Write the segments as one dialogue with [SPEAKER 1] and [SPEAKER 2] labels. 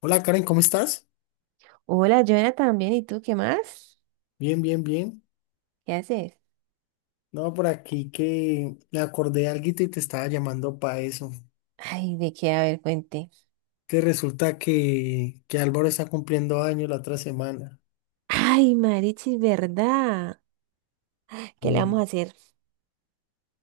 [SPEAKER 1] Hola Karen, ¿cómo estás?
[SPEAKER 2] Hola, Joana, también. ¿Y tú qué más?
[SPEAKER 1] Bien, bien, bien.
[SPEAKER 2] ¿Qué haces?
[SPEAKER 1] No, por aquí que me acordé de alguito y te estaba llamando para eso.
[SPEAKER 2] Ay, ¿de qué? A ver, cuente.
[SPEAKER 1] Que resulta que Álvaro está cumpliendo años la otra semana.
[SPEAKER 2] Ay, Marichis, ¿verdad? ¿Qué le
[SPEAKER 1] Y
[SPEAKER 2] vamos a hacer?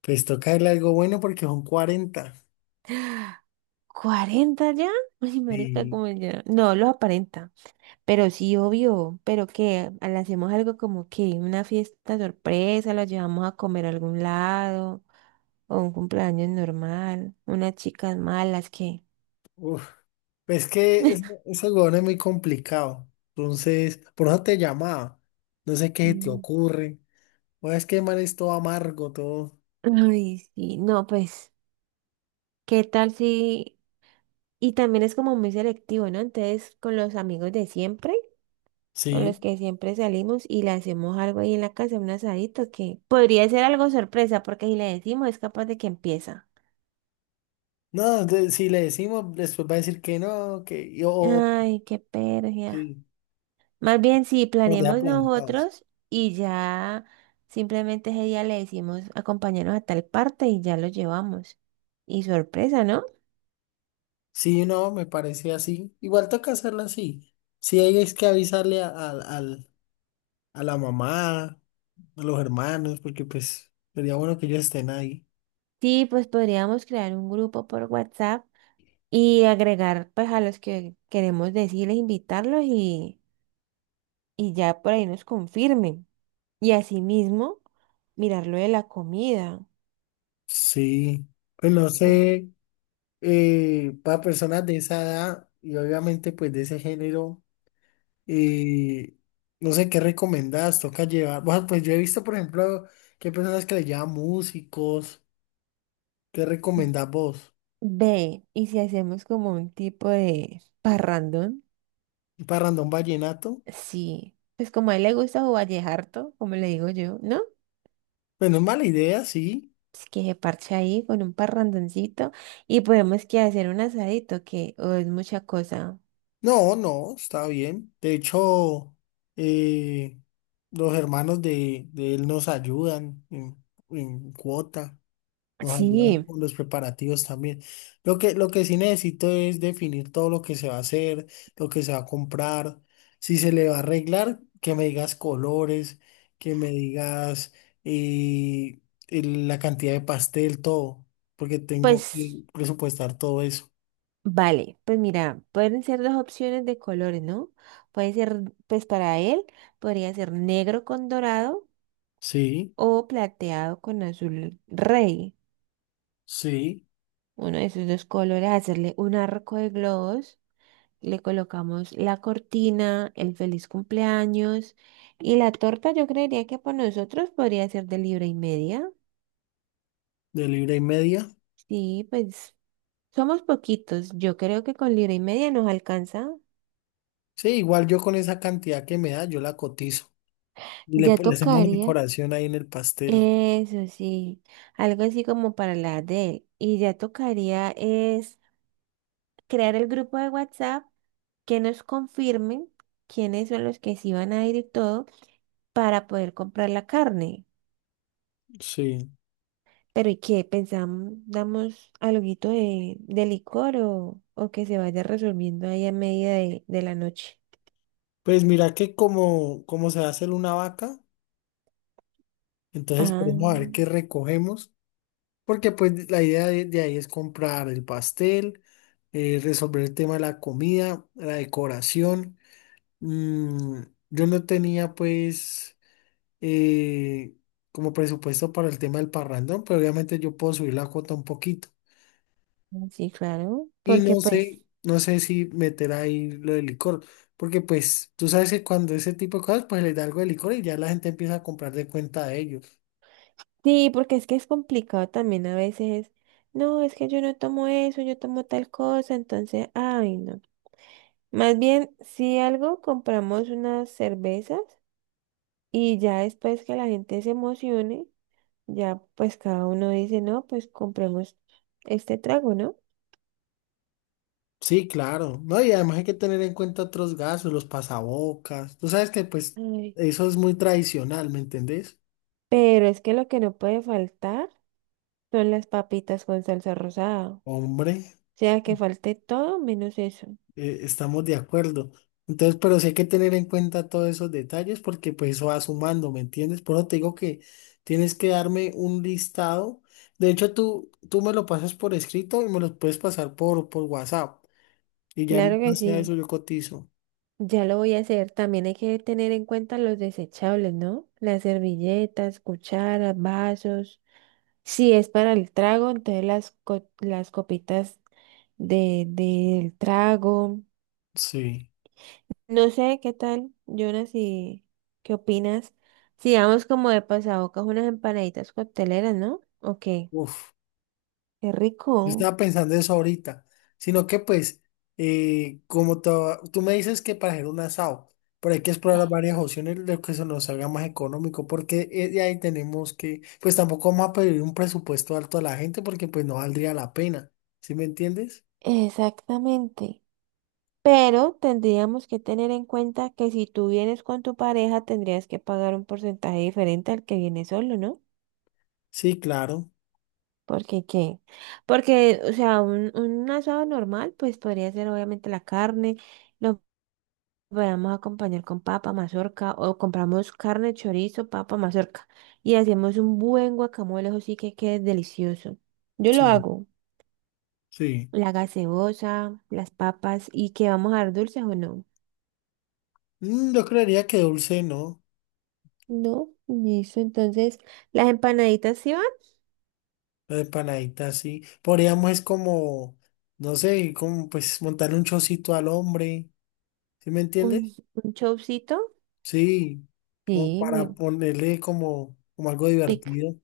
[SPEAKER 1] pues toca darle algo bueno porque son 40.
[SPEAKER 2] ¿40 ya? Ay, marica,
[SPEAKER 1] Y
[SPEAKER 2] como ya. No, lo aparenta. Pero sí, obvio. ¿Pero qué? ¿Le hacemos algo como que una fiesta sorpresa? ¿Lo llevamos a comer a algún lado? ¿O un cumpleaños normal? ¿Unas chicas malas? ¿Qué?
[SPEAKER 1] uf, pues ese huevón es muy complicado. Entonces, por eso te llamaba. No sé qué se te
[SPEAKER 2] Mm.
[SPEAKER 1] ocurre. O es que el man es todo amargo, todo.
[SPEAKER 2] Ay, sí. No, pues, ¿qué tal si...? Y también es como muy selectivo, ¿no? Entonces, con los amigos de siempre, con
[SPEAKER 1] Sí.
[SPEAKER 2] los que siempre salimos y le hacemos algo ahí en la casa, un asadito, que podría ser algo sorpresa, porque si le decimos es capaz de que empieza.
[SPEAKER 1] No, si le decimos, después va a decir que no, que yo.
[SPEAKER 2] Ay, qué pérdida.
[SPEAKER 1] Sí.
[SPEAKER 2] Más bien, si
[SPEAKER 1] Nos deja
[SPEAKER 2] planeamos
[SPEAKER 1] plantados.
[SPEAKER 2] nosotros y ya simplemente ese día le decimos acompañarnos a tal parte y ya lo llevamos. Y sorpresa, ¿no?
[SPEAKER 1] Sí, no, me parece así. Igual toca hacerla así. Sí, hay es que avisarle a la mamá, a los hermanos, porque pues sería bueno que ellos estén ahí.
[SPEAKER 2] Sí, pues podríamos crear un grupo por WhatsApp y agregar pues a los que queremos decirles, invitarlos y ya por ahí nos confirmen. Y asimismo, mirar lo de la comida.
[SPEAKER 1] Sí, pues no
[SPEAKER 2] por-
[SPEAKER 1] sé, para personas de esa edad y obviamente pues de ese género, eh, no sé qué recomendás, toca llevar. Bueno, pues yo he visto, por ejemplo, que hay personas que le llevan músicos. ¿Qué recomendás vos?
[SPEAKER 2] Ve, y si hacemos como un tipo de parrandón,
[SPEAKER 1] ¿Un parrandón vallenato?
[SPEAKER 2] sí, pues como a él le gusta o vallejarto, como le digo yo, ¿no?
[SPEAKER 1] Pues no es mala idea, sí.
[SPEAKER 2] Pues que se parche ahí con un parrandoncito y podemos que hacer un asadito, que o es mucha cosa.
[SPEAKER 1] No, no, está bien. De hecho, eh, los hermanos de él nos ayudan en cuota, nos ayudan
[SPEAKER 2] Sí,
[SPEAKER 1] con los preparativos también. Lo que sí necesito es definir todo lo que se va a hacer, lo que se va a comprar, si se le va a arreglar, que me digas colores, que me digas eh, la cantidad de pastel, todo, porque tengo
[SPEAKER 2] pues.
[SPEAKER 1] que presupuestar todo eso.
[SPEAKER 2] Vale, pues mira, pueden ser dos opciones de colores, ¿no? Puede ser, pues para él, podría ser negro con dorado
[SPEAKER 1] Sí,
[SPEAKER 2] o plateado con azul rey.
[SPEAKER 1] sí,
[SPEAKER 2] Uno de esos dos colores, hacerle un arco de globos, le colocamos la cortina, el feliz cumpleaños y la torta yo creería que para nosotros podría ser de libra y media.
[SPEAKER 1] de libra y media.
[SPEAKER 2] Sí, pues somos poquitos, yo creo que con libra y media nos alcanza.
[SPEAKER 1] Sí, igual yo con esa cantidad que me da, yo la cotizo. Y le,
[SPEAKER 2] Ya
[SPEAKER 1] le hacemos una
[SPEAKER 2] tocaría.
[SPEAKER 1] decoración ahí en el pastel.
[SPEAKER 2] Eso sí, algo así como para la de él. Y ya tocaría es crear el grupo de WhatsApp que nos confirmen quiénes son los que sí van a ir y todo para poder comprar la carne.
[SPEAKER 1] Sí.
[SPEAKER 2] Pero ¿y qué? ¿Pensamos, damos alguito de licor o que se vaya resolviendo ahí a medida de la noche?
[SPEAKER 1] Pues mira que como se va a hacer una vaca, entonces
[SPEAKER 2] Ah,
[SPEAKER 1] podemos a ver qué recogemos. Porque pues la idea de ahí es comprar el pastel, resolver el tema de la comida, la decoración. Mm, yo no tenía pues eh, como presupuesto para el tema del parrandón, pero obviamente yo puedo subir la cuota un poquito.
[SPEAKER 2] sí, claro,
[SPEAKER 1] Y
[SPEAKER 2] porque
[SPEAKER 1] no
[SPEAKER 2] pues...
[SPEAKER 1] sé, no sé si meter ahí lo de licor, porque pues tú sabes que cuando ese tipo de cosas, pues le da algo de licor y ya la gente empieza a comprar de cuenta de ellos.
[SPEAKER 2] Sí, porque es que es complicado también a veces. No, es que yo no tomo eso, yo tomo tal cosa, entonces, ay, no. Más bien, si algo, compramos unas cervezas y ya después que la gente se emocione, ya pues cada uno dice, no, pues compremos este trago, ¿no?
[SPEAKER 1] Sí, claro, ¿no? Y además hay que tener en cuenta otros gastos, los pasabocas. Tú sabes que pues
[SPEAKER 2] Ay,
[SPEAKER 1] eso es muy tradicional, ¿me entendés?
[SPEAKER 2] pero es que lo que no puede faltar son las papitas con salsa rosada. O
[SPEAKER 1] Hombre.
[SPEAKER 2] sea, que falte todo menos eso.
[SPEAKER 1] Estamos de acuerdo. Entonces, pero sí hay que tener en cuenta todos esos detalles porque pues eso va sumando, ¿me entiendes? Por eso te digo que tienes que darme un listado. De hecho, tú me lo pasas por escrito y me lo puedes pasar por, WhatsApp. Y ya
[SPEAKER 2] Claro
[SPEAKER 1] en
[SPEAKER 2] que
[SPEAKER 1] base a eso
[SPEAKER 2] sí.
[SPEAKER 1] yo cotizo.
[SPEAKER 2] Ya lo voy a hacer. También hay que tener en cuenta los desechables, ¿no? Las servilletas, cucharas, vasos. Si es para el trago, entonces las copitas del trago.
[SPEAKER 1] Sí.
[SPEAKER 2] No sé qué tal, Jonas, y qué opinas. Si vamos como de pasabocas unas empanaditas cocteleras, ¿no? Ok,
[SPEAKER 1] Uf.
[SPEAKER 2] qué
[SPEAKER 1] Yo
[SPEAKER 2] rico.
[SPEAKER 1] estaba pensando eso ahorita, sino que pues, como tú me dices que para hacer un asado, pero hay que explorar varias opciones de que se nos salga más económico, porque de ahí tenemos que, pues tampoco vamos a pedir un presupuesto alto a la gente porque pues no valdría la pena, ¿sí me entiendes?
[SPEAKER 2] Exactamente. Pero tendríamos que tener en cuenta que si tú vienes con tu pareja, tendrías que pagar un porcentaje diferente al que viene solo, ¿no?
[SPEAKER 1] Sí, claro,
[SPEAKER 2] ¿Porque qué? Porque, o sea, un asado normal, pues podría ser obviamente la carne, lo podemos acompañar con papa, mazorca, o compramos carne, chorizo, papa, mazorca, y hacemos un buen guacamole, ¿o sí que quede delicioso? Yo lo
[SPEAKER 1] sí,
[SPEAKER 2] hago,
[SPEAKER 1] sí.
[SPEAKER 2] la gaseosa, las papas, y que vamos a dar dulces o no.
[SPEAKER 1] Yo creería que dulce, ¿no?
[SPEAKER 2] No, listo. Entonces, las empanaditas sí van,
[SPEAKER 1] La empanadita, sí. Podríamos es como, no sé, como pues montarle un chocito al hombre, ¿sí me
[SPEAKER 2] un,
[SPEAKER 1] entiendes?
[SPEAKER 2] un chopsito.
[SPEAKER 1] Sí, como
[SPEAKER 2] Sí,
[SPEAKER 1] para
[SPEAKER 2] me
[SPEAKER 1] ponerle como, algo
[SPEAKER 2] pica.
[SPEAKER 1] divertido.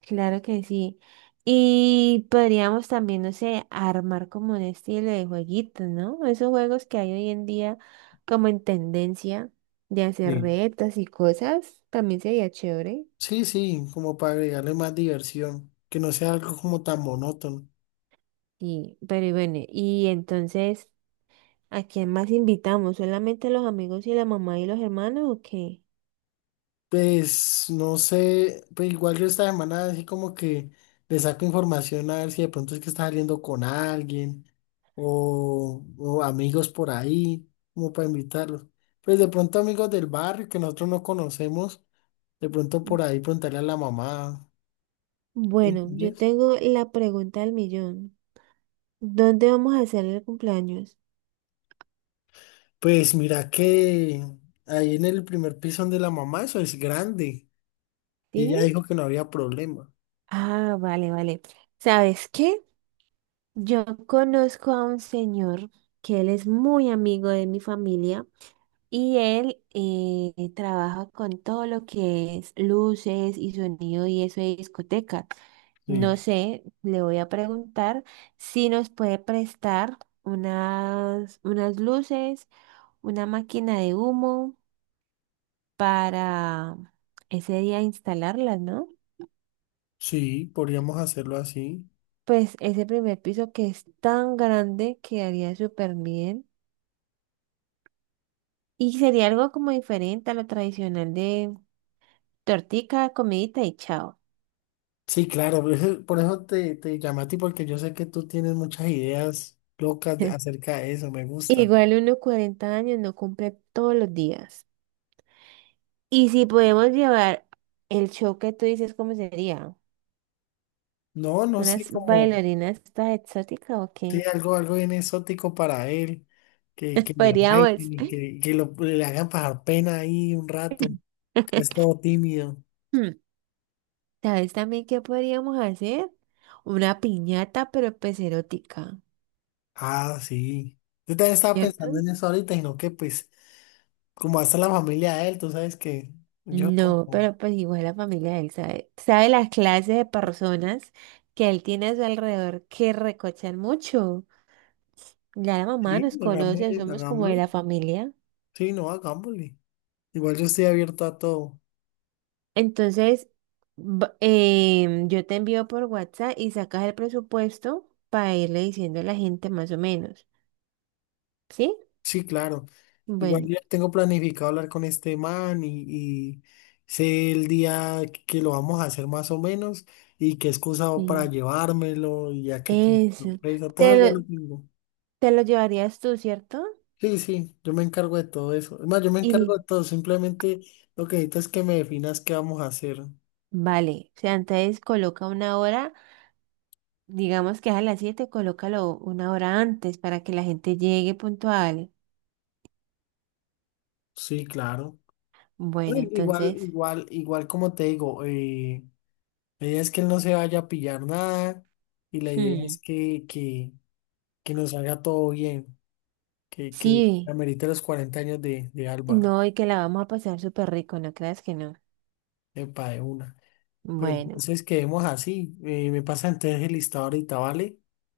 [SPEAKER 2] Claro que sí. Y podríamos también, no sé, armar como un estilo de jueguito, ¿no? Esos juegos que hay hoy en día como en tendencia de hacer
[SPEAKER 1] Sí.
[SPEAKER 2] retas y cosas, también sería chévere.
[SPEAKER 1] Sí, sí, como para agregarle más diversión, que no sea algo como tan monótono.
[SPEAKER 2] Sí, pero y bueno, y entonces, ¿a quién más invitamos? ¿Solamente los amigos y la mamá y los hermanos o qué?
[SPEAKER 1] Pues no sé, pues igual yo esta semana así como que le saco información a ver si de pronto es que está saliendo con alguien o amigos por ahí, como para invitarlos. Pues de pronto amigos del barrio que nosotros no conocemos, de pronto por ahí preguntarle a la mamá. ¿Sí?
[SPEAKER 2] Bueno, yo tengo la pregunta del millón. ¿Dónde vamos a hacer el cumpleaños?
[SPEAKER 1] Pues mira que ahí en el primer piso donde la mamá, eso es grande. Y
[SPEAKER 2] ¿Sí?
[SPEAKER 1] ella dijo que no había problema.
[SPEAKER 2] Ah, vale, vale. ¿Sabes qué? Yo conozco a un señor que él es muy amigo de mi familia y él trabaja con todo lo que es luces y sonido y eso de discoteca.
[SPEAKER 1] Sí.
[SPEAKER 2] No sé, le voy a preguntar si nos puede prestar unas luces, una máquina de humo para ese día instalarlas, ¿no?
[SPEAKER 1] Sí, podríamos hacerlo así.
[SPEAKER 2] Pues ese primer piso que es tan grande quedaría súper bien. Y sería algo como diferente a lo tradicional de tortica, comidita y chao.
[SPEAKER 1] Sí, claro, por eso, te llamé a ti, porque yo sé que tú tienes muchas ideas locas acerca de eso, me gusta.
[SPEAKER 2] Igual uno 40 años no cumple todos los días. Y si podemos llevar el show que tú dices, ¿cómo sería?
[SPEAKER 1] No, no sé,
[SPEAKER 2] ¿Unas
[SPEAKER 1] como,
[SPEAKER 2] bailarinas estas exóticas o
[SPEAKER 1] sí,
[SPEAKER 2] qué?
[SPEAKER 1] algo, bien exótico para él, que, le
[SPEAKER 2] Podríamos.
[SPEAKER 1] bailen y que le hagan pasar pena ahí un rato, que es todo tímido.
[SPEAKER 2] ¿Sabes también qué podríamos hacer? Una piñata, pero pues erótica,
[SPEAKER 1] Ah, sí. Yo también estaba
[SPEAKER 2] ¿cierto?
[SPEAKER 1] pensando en eso ahorita, sino que pues como hasta la familia de él, tú sabes que yo
[SPEAKER 2] No,
[SPEAKER 1] como,
[SPEAKER 2] pero pues igual la familia de él sabe, sabe las clases de personas que él tiene a su alrededor que recochan mucho. Ya la mamá
[SPEAKER 1] sí,
[SPEAKER 2] nos conoce,
[SPEAKER 1] hagámosle,
[SPEAKER 2] somos como de
[SPEAKER 1] hagámosle,
[SPEAKER 2] la familia.
[SPEAKER 1] sí, no, hagámosle. Igual yo estoy abierto a todo.
[SPEAKER 2] Entonces, yo te envío por WhatsApp y sacas el presupuesto para irle diciendo a la gente más o menos, ¿sí?
[SPEAKER 1] Sí, claro. Igual
[SPEAKER 2] Bueno,
[SPEAKER 1] yo tengo planificado hablar con este man y sé el día que lo vamos a hacer más o menos y qué excusa hago para
[SPEAKER 2] sí.
[SPEAKER 1] llevármelo y ya que
[SPEAKER 2] Eso.
[SPEAKER 1] sorpresa, todo
[SPEAKER 2] te
[SPEAKER 1] eso ya lo
[SPEAKER 2] lo,
[SPEAKER 1] tengo.
[SPEAKER 2] ¿Te lo llevarías tú, cierto?
[SPEAKER 1] Sí, sí, yo me encargo de todo eso. Es más, yo me encargo
[SPEAKER 2] Y
[SPEAKER 1] de todo, simplemente lo que necesito es que me definas qué vamos a hacer.
[SPEAKER 2] vale, o sea, entonces coloca una hora, digamos que es a las 7, colócalo una hora antes para que la gente llegue puntual.
[SPEAKER 1] Sí, claro.
[SPEAKER 2] Bueno,
[SPEAKER 1] Ay, Igual,
[SPEAKER 2] entonces,
[SPEAKER 1] igual, igual como te digo, la idea es que él no se vaya a pillar nada y la idea
[SPEAKER 2] hmm,
[SPEAKER 1] es que, nos salga todo bien, que
[SPEAKER 2] sí,
[SPEAKER 1] amerite los 40 años de Álvaro,
[SPEAKER 2] no, y que la vamos a pasar súper rico, no creas que no.
[SPEAKER 1] epa, de una. Pues
[SPEAKER 2] Bueno,
[SPEAKER 1] entonces quedemos así, me pasa entonces el listado ahorita, ¿vale?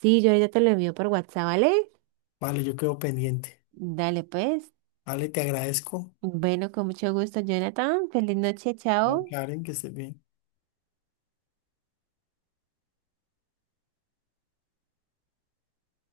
[SPEAKER 2] sí, yo ya te lo envío por WhatsApp, ¿vale?
[SPEAKER 1] Vale, yo quedo pendiente.
[SPEAKER 2] Dale pues.
[SPEAKER 1] Vale, te agradezco.
[SPEAKER 2] Bueno, con mucho gusto, Jonathan. Feliz noche, chao.
[SPEAKER 1] Karen, que estés bien.